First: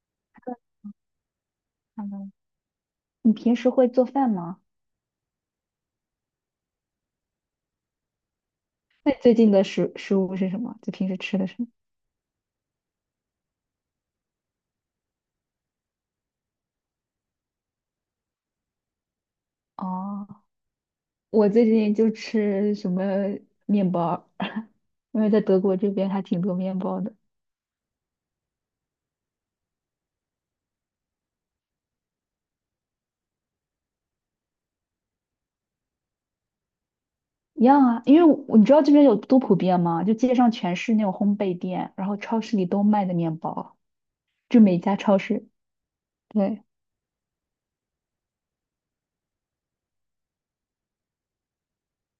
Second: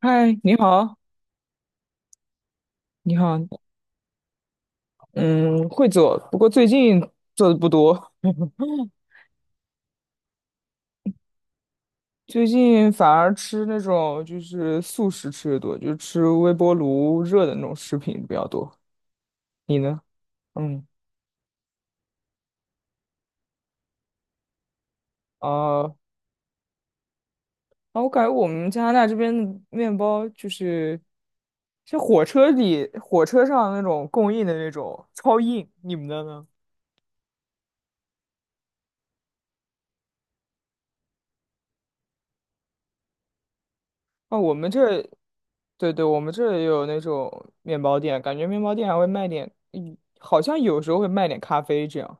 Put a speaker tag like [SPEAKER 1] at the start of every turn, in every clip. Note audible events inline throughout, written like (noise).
[SPEAKER 1] 嗨，你好，
[SPEAKER 2] 嗯，
[SPEAKER 1] 你
[SPEAKER 2] 你
[SPEAKER 1] 好，
[SPEAKER 2] 平时会做饭吗？
[SPEAKER 1] 嗯，会做，不过最近做的不多，(laughs)
[SPEAKER 2] 那你最近的食物是什么？就平时吃的什么？
[SPEAKER 1] 最近反而吃那种就是速食吃的多，就是吃微波炉热的那种食品比较多。你呢？
[SPEAKER 2] 哦，
[SPEAKER 1] 嗯，
[SPEAKER 2] 我最近就吃什么面包儿 (laughs) 因为在
[SPEAKER 1] 啊
[SPEAKER 2] 德国这
[SPEAKER 1] 啊，
[SPEAKER 2] 边还挺多面包的。
[SPEAKER 1] 我感觉我们加拿大这边的面包就是，像火车里、火车上那种供应的那种超硬，你们的呢？
[SPEAKER 2] 一样啊，因为你知道这边有多普遍吗？就街上全是那种烘焙店，然后超市里都卖的面包，
[SPEAKER 1] 哦，我
[SPEAKER 2] 就
[SPEAKER 1] 们
[SPEAKER 2] 每家
[SPEAKER 1] 这
[SPEAKER 2] 超市。
[SPEAKER 1] 对对，我们这
[SPEAKER 2] 对。
[SPEAKER 1] 也有那种面包店，感觉面包店还会卖点，好像有时候会卖点咖啡这样。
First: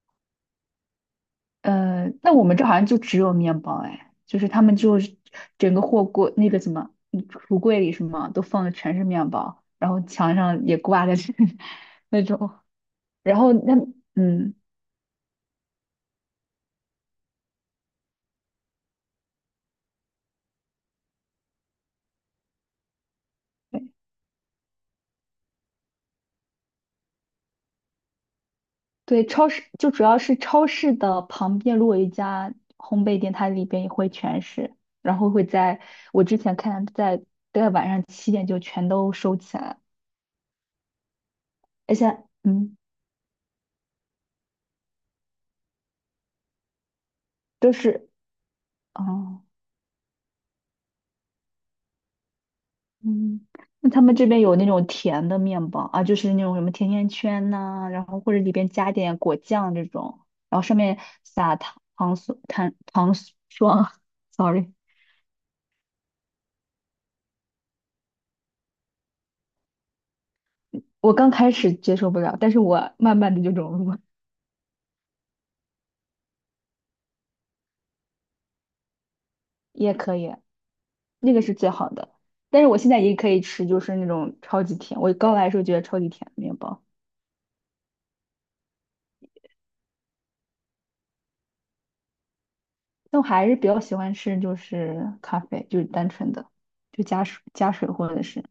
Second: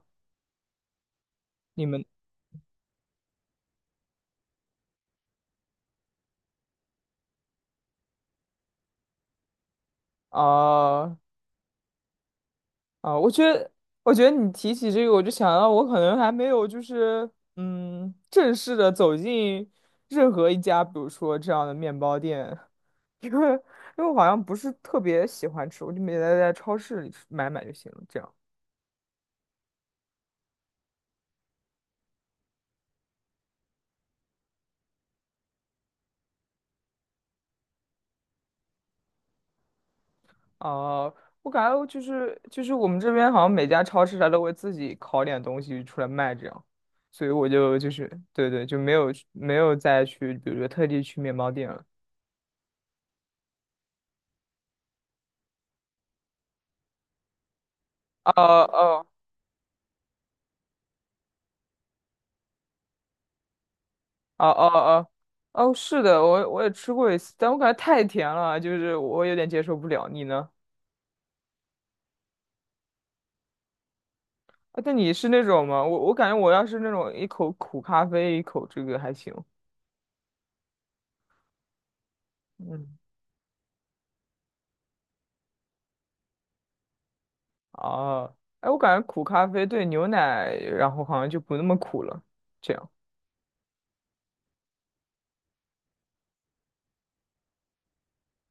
[SPEAKER 1] 你们
[SPEAKER 2] 那我们这好像就只有面包哎，就是他们就是整个货柜那个什么橱柜里什么都放的全是面包，然后墙上也挂的
[SPEAKER 1] 啊
[SPEAKER 2] 是 (laughs) 那种，
[SPEAKER 1] 啊，我
[SPEAKER 2] 然
[SPEAKER 1] 觉
[SPEAKER 2] 后
[SPEAKER 1] 得，我觉得你
[SPEAKER 2] 嗯
[SPEAKER 1] 提起这个，我就想到我可能还没有就是，正式的走进任何一家，比如说这样的面包店，(laughs) 因为
[SPEAKER 2] 对
[SPEAKER 1] 因为我好像不是特别喜欢吃，我就每天在超市里买买就行了，这样。
[SPEAKER 2] 对，超市就主要是超市的旁边如果有一家烘焙店，它里边也会全是，然后会在我之前看在晚上七点就全都收起来了
[SPEAKER 1] 哦、我感觉
[SPEAKER 2] 而
[SPEAKER 1] 就
[SPEAKER 2] 且
[SPEAKER 1] 是就是
[SPEAKER 2] 嗯
[SPEAKER 1] 我们这边好像每家超市它都会自己烤点东西出来卖，这样，所以我
[SPEAKER 2] 都
[SPEAKER 1] 就就是
[SPEAKER 2] 是
[SPEAKER 1] 对对，就没有
[SPEAKER 2] 哦。
[SPEAKER 1] 没有再去，比如说特地去面包店了。
[SPEAKER 2] 嗯，那他们这边有那种甜的面包啊，就是那种什么甜甜圈呐、然后
[SPEAKER 1] 哦
[SPEAKER 2] 或者里边加
[SPEAKER 1] 哦
[SPEAKER 2] 点果酱这种，然后上面撒糖糖霜糖糖霜 (laughs)
[SPEAKER 1] 哦哦
[SPEAKER 2] ，sorry,
[SPEAKER 1] 哦哦，是的，我也吃过一次，但我感觉太甜了，就是我有点接受不了。你呢？
[SPEAKER 2] 我刚开始接受不了，但是我慢慢的就融入了，
[SPEAKER 1] 啊，但你是那种吗？我感觉我要是那种一口苦咖啡，一口这个还行。
[SPEAKER 2] 也可以，那个是最好的。但是我现
[SPEAKER 1] 嗯，
[SPEAKER 2] 在也可以吃，就是那种超级甜，我刚来的时候觉得超级甜的面包，
[SPEAKER 1] 哦，哎，我感觉苦咖啡对牛奶，然后好像就不那么苦了。这样。
[SPEAKER 2] 但我还是比较喜欢吃就是咖啡，就是单纯的，就加水或者是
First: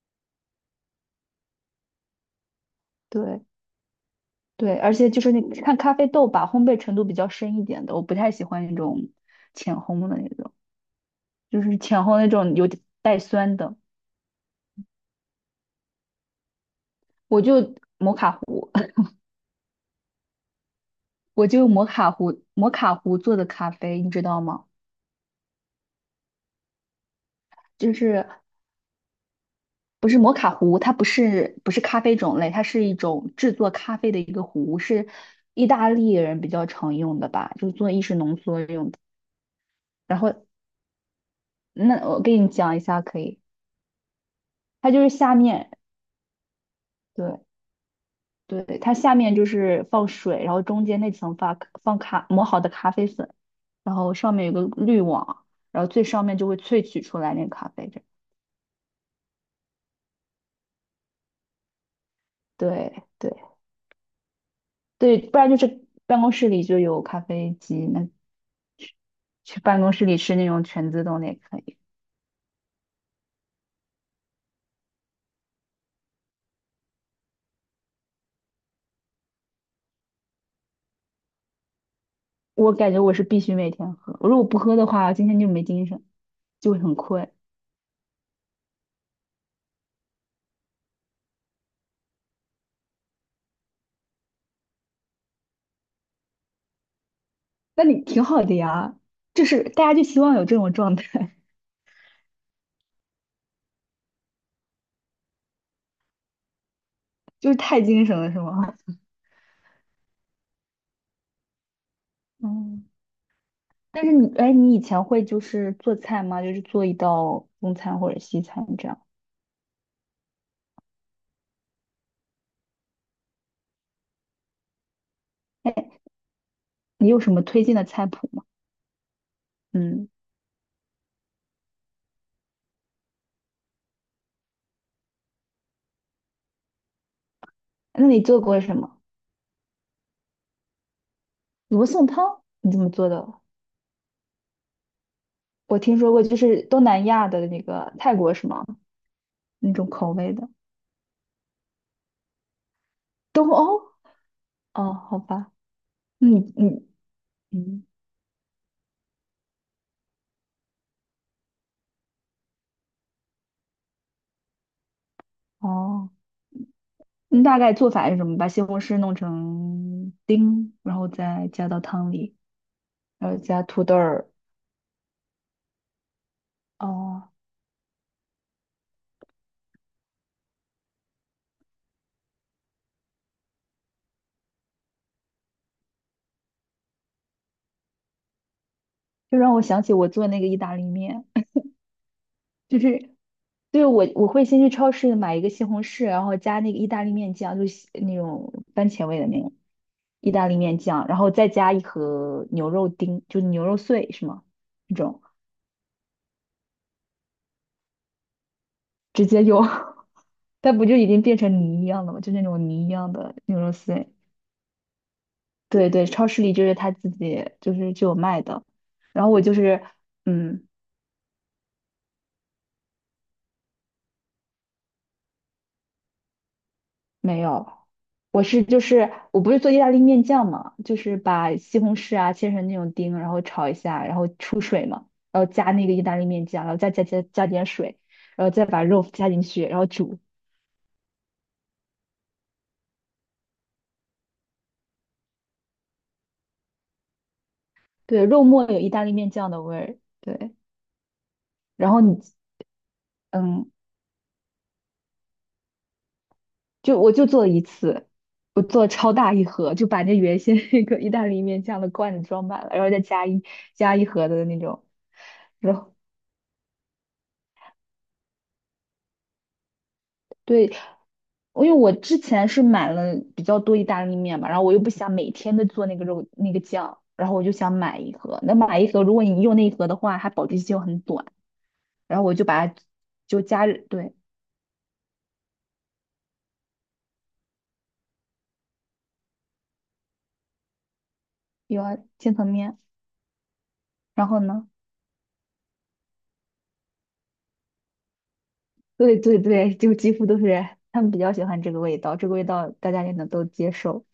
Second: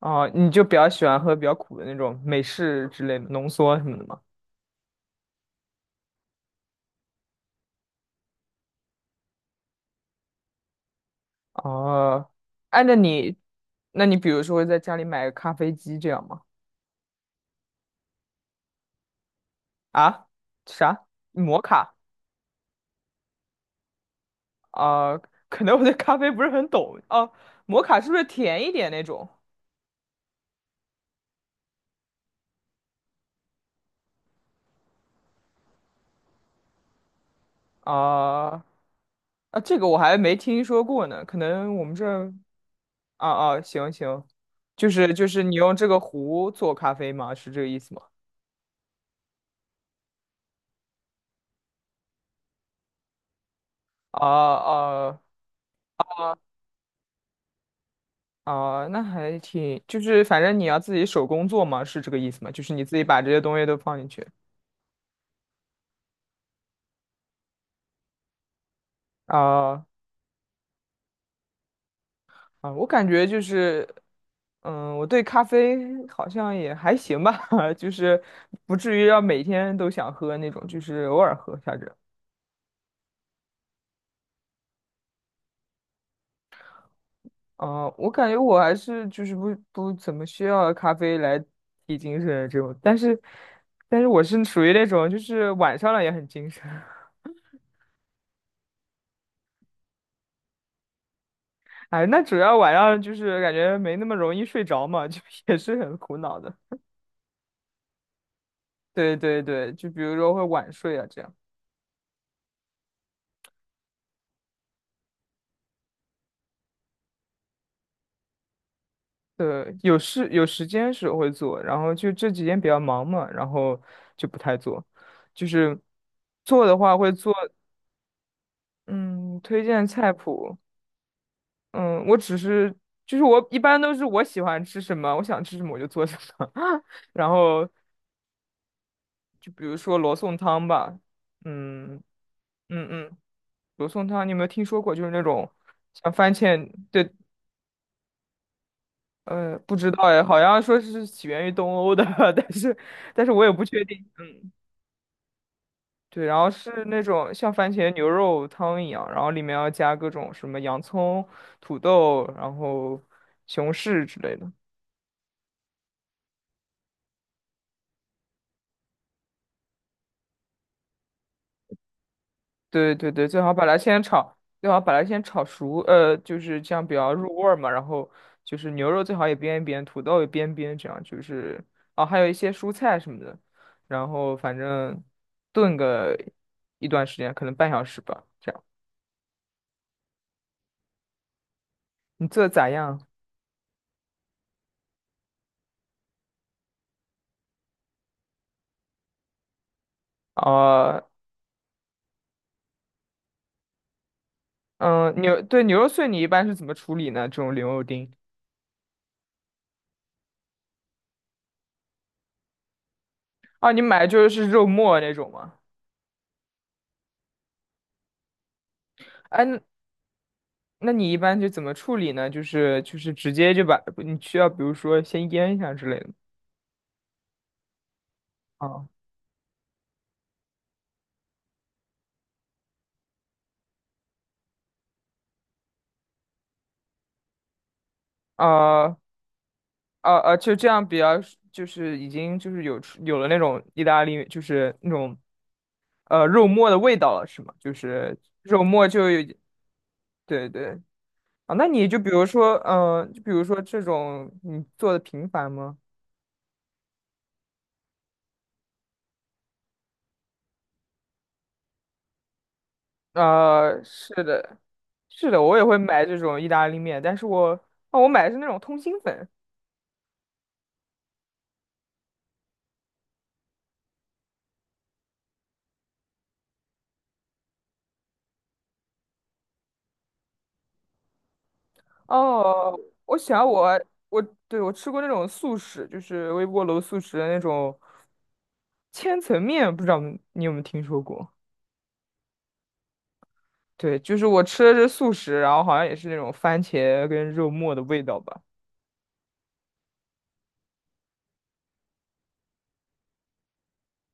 [SPEAKER 1] 哦，你就比较喜欢喝比较苦的那种美式之类的
[SPEAKER 2] 对。
[SPEAKER 1] 浓缩什么的吗？
[SPEAKER 2] 对，而且就是那看咖啡豆吧，烘焙程度比较深一点的，我不太喜欢那种浅烘的那种，就是浅烘那
[SPEAKER 1] 哦，
[SPEAKER 2] 种有点
[SPEAKER 1] 哎，那
[SPEAKER 2] 带
[SPEAKER 1] 你，
[SPEAKER 2] 酸的。
[SPEAKER 1] 那你比如说会在家里买个咖啡机这样吗？
[SPEAKER 2] 我就摩卡壶，(laughs)
[SPEAKER 1] 啊，啥？
[SPEAKER 2] 我就
[SPEAKER 1] 摩
[SPEAKER 2] 用摩
[SPEAKER 1] 卡？
[SPEAKER 2] 卡壶，摩卡壶做的咖啡，你知道吗？
[SPEAKER 1] 啊、可能我对咖啡不是很懂哦。摩
[SPEAKER 2] 就
[SPEAKER 1] 卡是不是
[SPEAKER 2] 是
[SPEAKER 1] 甜一点那种？
[SPEAKER 2] 不是摩卡壶，它不是咖啡种类，它是一种制作咖啡的一个壶，是意大利人比较常用的吧，就是做意式浓缩
[SPEAKER 1] 啊、
[SPEAKER 2] 用的。
[SPEAKER 1] 啊，这个我还没听说过呢，可能我们
[SPEAKER 2] 那
[SPEAKER 1] 这
[SPEAKER 2] 我
[SPEAKER 1] 儿，
[SPEAKER 2] 给你讲一下可
[SPEAKER 1] 啊
[SPEAKER 2] 以，
[SPEAKER 1] 啊，行行，就
[SPEAKER 2] 它就是
[SPEAKER 1] 是就
[SPEAKER 2] 下
[SPEAKER 1] 是你
[SPEAKER 2] 面
[SPEAKER 1] 用这个壶做咖啡吗？
[SPEAKER 2] 对。
[SPEAKER 1] 是这个意思吗？
[SPEAKER 2] 对，它下面就是放水，然后中间那层发放咖磨好的咖啡粉，然后
[SPEAKER 1] 啊
[SPEAKER 2] 上面有个滤
[SPEAKER 1] 啊
[SPEAKER 2] 网，然后最上面就会萃取出来那个咖啡这样
[SPEAKER 1] 哦，那还挺，就是反正你要自己手工做嘛，是这个意思吗？就是你
[SPEAKER 2] 对
[SPEAKER 1] 自己把这
[SPEAKER 2] 对
[SPEAKER 1] 些东西都放进去。
[SPEAKER 2] 对，不然就是办公室里就有咖啡机，那去办
[SPEAKER 1] 啊
[SPEAKER 2] 公室里吃那种全自动的也可以。
[SPEAKER 1] 啊，我感觉就是，我对咖啡好像也还行吧，(laughs) 就是不至于要每天都想喝那种，就是偶尔喝一下着。
[SPEAKER 2] 我感觉我是必须每天喝，如果不喝的话，今天就没精神，就会很困。
[SPEAKER 1] 啊，我感觉我还是就是不怎么需要咖啡来提精神这种，但是我是属于那种就是晚上了也很精神。
[SPEAKER 2] 那你挺好的呀，就是大家就希望有这种状态，
[SPEAKER 1] 哎，那主要晚上就是感觉没那么容易睡着嘛，(laughs) 就也是很苦恼的。
[SPEAKER 2] (laughs) 就是太精神了，是吗？
[SPEAKER 1] 对对对，就比如说会晚睡啊，这样。
[SPEAKER 2] (laughs) 嗯。但是你，哎，你以前会就是做菜吗？就是做一道中餐或者西餐这样。
[SPEAKER 1] 对，有时间时候会做，然后就这几天比较忙嘛，然后就不太做。就
[SPEAKER 2] 哎，
[SPEAKER 1] 是做的话
[SPEAKER 2] 你
[SPEAKER 1] 会
[SPEAKER 2] 有什
[SPEAKER 1] 做，
[SPEAKER 2] 么推荐的菜谱吗？
[SPEAKER 1] 嗯，推荐
[SPEAKER 2] 嗯，
[SPEAKER 1] 菜谱，嗯，我只是就是我一般都是我喜欢吃什么，我想吃什么我就做什么，(laughs) 然后
[SPEAKER 2] 那你做过什么？
[SPEAKER 1] 就比如说罗宋汤吧，
[SPEAKER 2] 罗
[SPEAKER 1] 嗯
[SPEAKER 2] 宋汤你怎
[SPEAKER 1] 嗯
[SPEAKER 2] 么做
[SPEAKER 1] 嗯。
[SPEAKER 2] 的？
[SPEAKER 1] 罗宋汤，你有没有听说过？就是那种
[SPEAKER 2] 我听说
[SPEAKER 1] 像
[SPEAKER 2] 过，
[SPEAKER 1] 番
[SPEAKER 2] 就是
[SPEAKER 1] 茄，
[SPEAKER 2] 东南
[SPEAKER 1] 对，
[SPEAKER 2] 亚的那个泰国是吗？那
[SPEAKER 1] 不
[SPEAKER 2] 种
[SPEAKER 1] 知道
[SPEAKER 2] 口
[SPEAKER 1] 哎，
[SPEAKER 2] 味
[SPEAKER 1] 好
[SPEAKER 2] 的
[SPEAKER 1] 像说是起源于东欧的，(laughs) 但是但是我
[SPEAKER 2] 东
[SPEAKER 1] 也不
[SPEAKER 2] 欧？
[SPEAKER 1] 确定。嗯，
[SPEAKER 2] 哦，好吧，
[SPEAKER 1] 对，
[SPEAKER 2] 那
[SPEAKER 1] 然
[SPEAKER 2] 你
[SPEAKER 1] 后是
[SPEAKER 2] 你
[SPEAKER 1] 那种像番
[SPEAKER 2] 嗯，
[SPEAKER 1] 茄牛肉汤一样，然后里面要加各种什么洋葱、土豆，然后西红柿之类的。
[SPEAKER 2] 哦，你大概做法是什么？把西红柿弄成丁，然后再加到汤里，
[SPEAKER 1] 对对对，
[SPEAKER 2] 然后加土豆儿。
[SPEAKER 1] 最好把它先炒熟，就是这样比较
[SPEAKER 2] 哦，
[SPEAKER 1] 入味儿嘛。然后就是牛肉最好也煸一煸，土豆也煸一煸，这样就是哦，还有一些蔬菜什么的。然后反正炖个一段时间，可能半小时吧。这样
[SPEAKER 2] 就让我想起我做那个意大利面。
[SPEAKER 1] 你做的咋
[SPEAKER 2] (laughs) 就
[SPEAKER 1] 样？
[SPEAKER 2] 是。对，我会先去超市买一个西红柿，然后加那个意大利面酱，就是那种番茄味的那种意大利面
[SPEAKER 1] 哦、
[SPEAKER 2] 酱，然后再加一盒牛肉丁，就牛肉碎是吗？那
[SPEAKER 1] 嗯，
[SPEAKER 2] 种
[SPEAKER 1] 对，牛肉碎你一般是怎么处理呢？这种牛肉丁
[SPEAKER 2] 直接就，(laughs) 它不就已经变成泥一样的吗？就那种泥一样的牛肉
[SPEAKER 1] 啊，你买
[SPEAKER 2] 碎。
[SPEAKER 1] 就是肉末那种吗？
[SPEAKER 2] 对对，超市里就是他自己就是就有卖的，然后我
[SPEAKER 1] 哎，
[SPEAKER 2] 就
[SPEAKER 1] 那
[SPEAKER 2] 是嗯
[SPEAKER 1] 那你一般就怎么处理呢？就是直接就把你需要，比如说先腌一下之类的。
[SPEAKER 2] 没有。
[SPEAKER 1] 哦，
[SPEAKER 2] 我不是做意大利面酱嘛，就是把西红柿啊切成那种丁，然后炒一下，然后出水嘛，然后加那个意大利面酱，然后再加点水，然后再把
[SPEAKER 1] 呃
[SPEAKER 2] 肉加进去，然后煮。
[SPEAKER 1] 就这样比较，就是已经就是有了那种意大利，就是那种肉末的味道了，是吗？就是
[SPEAKER 2] 对，肉
[SPEAKER 1] 肉
[SPEAKER 2] 末有
[SPEAKER 1] 末
[SPEAKER 2] 意大
[SPEAKER 1] 就
[SPEAKER 2] 利
[SPEAKER 1] 有，
[SPEAKER 2] 面酱的味儿。
[SPEAKER 1] 对
[SPEAKER 2] 对，
[SPEAKER 1] 对啊，那你
[SPEAKER 2] 然后你
[SPEAKER 1] 就比如说
[SPEAKER 2] 嗯，
[SPEAKER 1] 这种你做的频繁吗？
[SPEAKER 2] 就我就做了一次，我做超大一盒，就把那原先 (laughs) 那个意大利面酱的罐子装满了，然后再加一加一
[SPEAKER 1] 是
[SPEAKER 2] 盒的
[SPEAKER 1] 的，
[SPEAKER 2] 那种，
[SPEAKER 1] 是的，我也
[SPEAKER 2] 然
[SPEAKER 1] 会
[SPEAKER 2] 后
[SPEAKER 1] 买这种意大利面，但是我哦，我买的是那种通心粉。
[SPEAKER 2] 对，因为我之前是买了比较多意大利面嘛，然后我又不想每天都做那个肉那个酱，然后我就想买一盒。那买一盒，如果你用那一盒的话，它保质期又很短，然后我就把它
[SPEAKER 1] 哦，我
[SPEAKER 2] 就
[SPEAKER 1] 想
[SPEAKER 2] 加热，
[SPEAKER 1] 我
[SPEAKER 2] 对，
[SPEAKER 1] 我对我吃过那种速食，就是微波炉速食的那种。千层面不知道你有没有听说过？
[SPEAKER 2] 有啊，千层面。
[SPEAKER 1] 对，就是
[SPEAKER 2] 然后
[SPEAKER 1] 我吃
[SPEAKER 2] 呢，
[SPEAKER 1] 的是素食，然后好像也是那种番茄跟肉末的味道吧。
[SPEAKER 2] 对对对，就几乎都是他们比较喜欢这个味道，这个味道大家也能都接受。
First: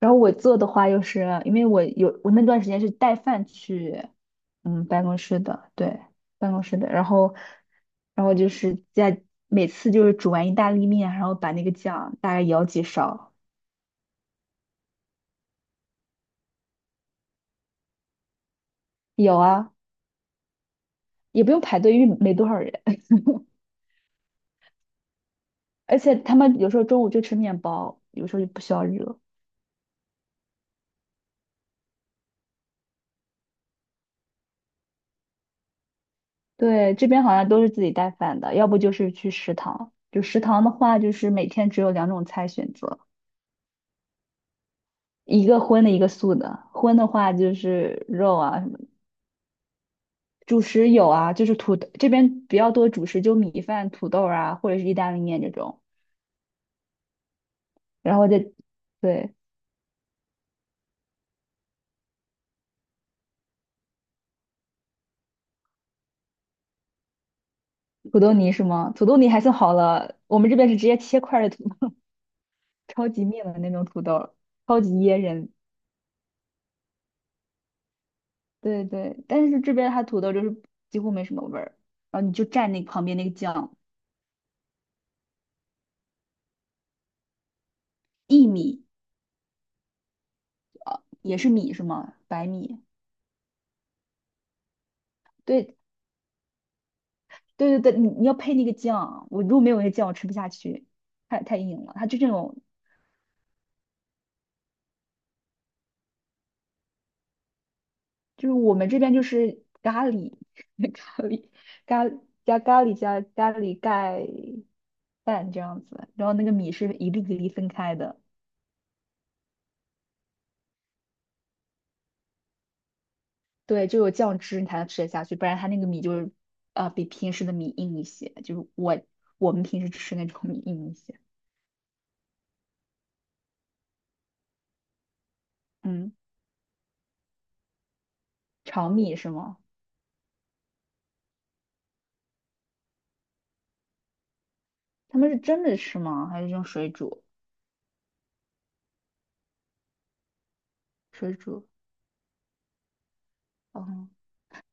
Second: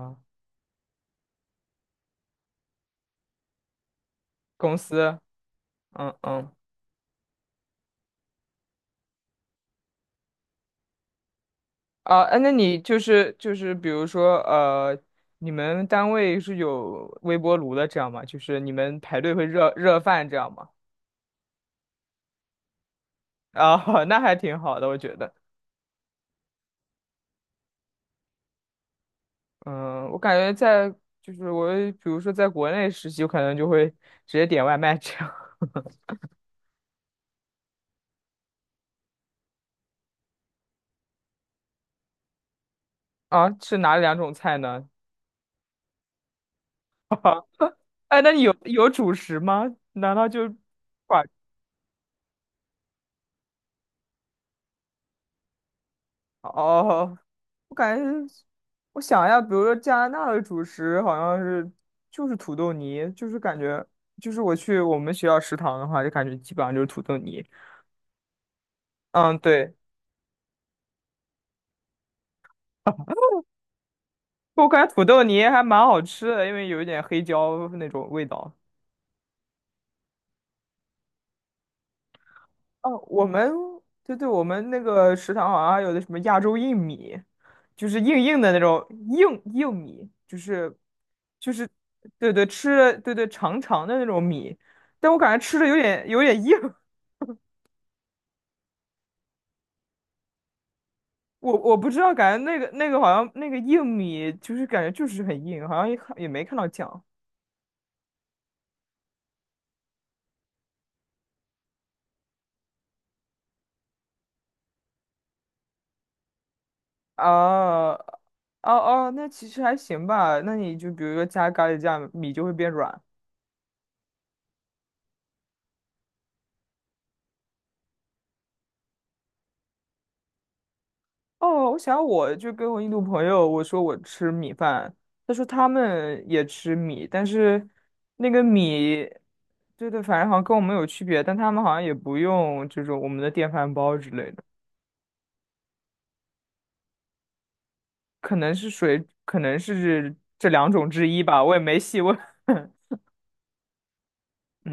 [SPEAKER 2] 然后我做的话，又是因为我那段时间是带饭去。
[SPEAKER 1] 公
[SPEAKER 2] 嗯，办公
[SPEAKER 1] 司，
[SPEAKER 2] 室的，对，
[SPEAKER 1] 嗯嗯，
[SPEAKER 2] 办公室的。然后就是在每次就是煮完意大利面，然后把那个酱
[SPEAKER 1] 啊、
[SPEAKER 2] 大
[SPEAKER 1] 哎
[SPEAKER 2] 概
[SPEAKER 1] 那
[SPEAKER 2] 舀
[SPEAKER 1] 你
[SPEAKER 2] 几
[SPEAKER 1] 就
[SPEAKER 2] 勺，
[SPEAKER 1] 是就是，比如说你们单位是有微波炉的这样吗？就是你们排队
[SPEAKER 2] 有
[SPEAKER 1] 会热
[SPEAKER 2] 啊，
[SPEAKER 1] 热饭这样吗？
[SPEAKER 2] 也不用排队，因为没多少人。(laughs)
[SPEAKER 1] 啊、(laughs) 那还挺好的，我觉得。
[SPEAKER 2] 而且他们有时候中午就吃面包，有时候就不需要热。
[SPEAKER 1] 嗯，我感觉在就是我比如说在国内实习，我可能就会直接点外卖这样。
[SPEAKER 2] 对，这边好像都是自己带饭的，要不就是去食堂。就食堂的话，就是每天只有两种菜选择，
[SPEAKER 1] (laughs) 啊，是哪两种菜呢？
[SPEAKER 2] 一个荤的，一个素的。荤的话就是
[SPEAKER 1] 哎，那
[SPEAKER 2] 肉
[SPEAKER 1] 你有
[SPEAKER 2] 啊，什么。
[SPEAKER 1] 有主食吗？难道就 q
[SPEAKER 2] 主食有啊，就是土豆这边比较多主食，就米饭、土豆啊，或者是意大利面这种。
[SPEAKER 1] 哦，我感觉，
[SPEAKER 2] 然后再
[SPEAKER 1] 我想一
[SPEAKER 2] 对，
[SPEAKER 1] 下，比如说加拿大的主食好像是就是土豆泥，就是感觉就是我去我们学校食堂的话，就感觉基本上就是土豆泥。
[SPEAKER 2] 土豆泥是吗？土豆泥
[SPEAKER 1] 嗯，
[SPEAKER 2] 还算好
[SPEAKER 1] 对，
[SPEAKER 2] 了，我们这边是直接切块儿的土，(laughs) 超
[SPEAKER 1] (laughs)
[SPEAKER 2] 级面的那种土豆，
[SPEAKER 1] 我
[SPEAKER 2] 超
[SPEAKER 1] 感觉
[SPEAKER 2] 级
[SPEAKER 1] 土
[SPEAKER 2] 噎
[SPEAKER 1] 豆泥
[SPEAKER 2] 人。
[SPEAKER 1] 还蛮好吃的，因为有一点黑椒那种味道。
[SPEAKER 2] 对对，但是这边它土豆就是几乎没什么味儿，然后你就蘸那个
[SPEAKER 1] 哦，
[SPEAKER 2] 旁边
[SPEAKER 1] 我
[SPEAKER 2] 那个
[SPEAKER 1] 们
[SPEAKER 2] 酱，
[SPEAKER 1] 对对，我们那个食堂好像还有的什么亚洲硬米，就是硬硬
[SPEAKER 2] 薏
[SPEAKER 1] 的那
[SPEAKER 2] 米
[SPEAKER 1] 种硬硬米，就是。
[SPEAKER 2] 也是
[SPEAKER 1] 就是
[SPEAKER 2] 米是吗？
[SPEAKER 1] 对对
[SPEAKER 2] 白
[SPEAKER 1] 吃
[SPEAKER 2] 米。
[SPEAKER 1] 的对对长长的那种米，但我感觉吃的有
[SPEAKER 2] 对
[SPEAKER 1] 点有点硬，
[SPEAKER 2] 对对对，你要配那个酱，我如果没有那个酱，我吃不下去，
[SPEAKER 1] (laughs)
[SPEAKER 2] 太
[SPEAKER 1] 我
[SPEAKER 2] 太
[SPEAKER 1] 我
[SPEAKER 2] 硬
[SPEAKER 1] 不
[SPEAKER 2] 了。
[SPEAKER 1] 知
[SPEAKER 2] 它
[SPEAKER 1] 道，
[SPEAKER 2] 就这
[SPEAKER 1] 感觉
[SPEAKER 2] 种
[SPEAKER 1] 那个好像那个硬米就是感觉就是很硬，好像也没看到酱
[SPEAKER 2] 就是我们这边就是咖喱，(laughs) 咖喱，咖加咖喱盖饭这样子，然后那个米是一粒一粒分
[SPEAKER 1] 啊
[SPEAKER 2] 开
[SPEAKER 1] 哦
[SPEAKER 2] 的，
[SPEAKER 1] 哦，那其实还行吧，那你就比如说加咖喱酱，米就会变软
[SPEAKER 2] 对，就有酱汁你才能吃得下去，不然它那个米就是比平时的米硬一些，就是我们平时吃那种米硬一些，
[SPEAKER 1] 哦，我想我就跟我印度朋友我说我吃米饭，他说他
[SPEAKER 2] 嗯，
[SPEAKER 1] 们也吃米，但是那个
[SPEAKER 2] 炒
[SPEAKER 1] 米，
[SPEAKER 2] 米是吗？
[SPEAKER 1] 对对，反正好像跟我们有区别，但他们好像也不用这种我们的电饭煲之类的，
[SPEAKER 2] 他们是蒸着吃吗？还是用水煮？
[SPEAKER 1] 可能是水，可能是这两种之一
[SPEAKER 2] 水
[SPEAKER 1] 吧，我也
[SPEAKER 2] 煮，
[SPEAKER 1] 没细问。(laughs)
[SPEAKER 2] 哦。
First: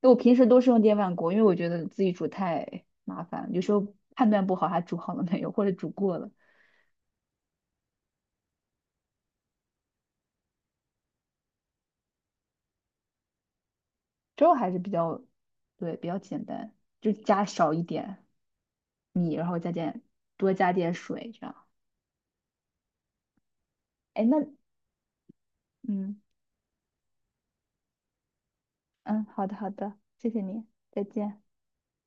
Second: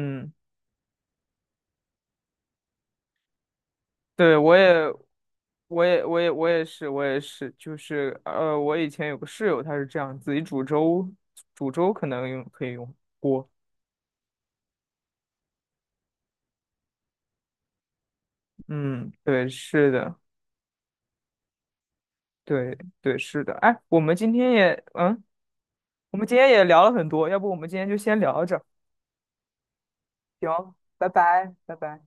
[SPEAKER 2] 那我平时都是用电饭锅，因为我觉得自己煮太麻烦，有时候判
[SPEAKER 1] 对，
[SPEAKER 2] 断不
[SPEAKER 1] 我
[SPEAKER 2] 好它
[SPEAKER 1] 也，
[SPEAKER 2] 煮好了没有，或者
[SPEAKER 1] 我
[SPEAKER 2] 煮
[SPEAKER 1] 也，我
[SPEAKER 2] 过
[SPEAKER 1] 也，
[SPEAKER 2] 了。
[SPEAKER 1] 我也是，我也是，就是我以前有个室友，他是这样自己煮粥，煮粥可能可以用锅。
[SPEAKER 2] 粥还是比较，对，比较简单，就加少一点
[SPEAKER 1] 嗯，
[SPEAKER 2] 米，然
[SPEAKER 1] 对，
[SPEAKER 2] 后加
[SPEAKER 1] 是
[SPEAKER 2] 点
[SPEAKER 1] 的。
[SPEAKER 2] 多加点水这样。
[SPEAKER 1] 对对，是的。哎，
[SPEAKER 2] 哎，那
[SPEAKER 1] 我
[SPEAKER 2] 嗯
[SPEAKER 1] 们今天也聊了很多，要不我们今天就先聊着，
[SPEAKER 2] 嗯，好的好的，谢谢你，
[SPEAKER 1] 行，
[SPEAKER 2] 再
[SPEAKER 1] 拜
[SPEAKER 2] 见。
[SPEAKER 1] 拜，拜拜。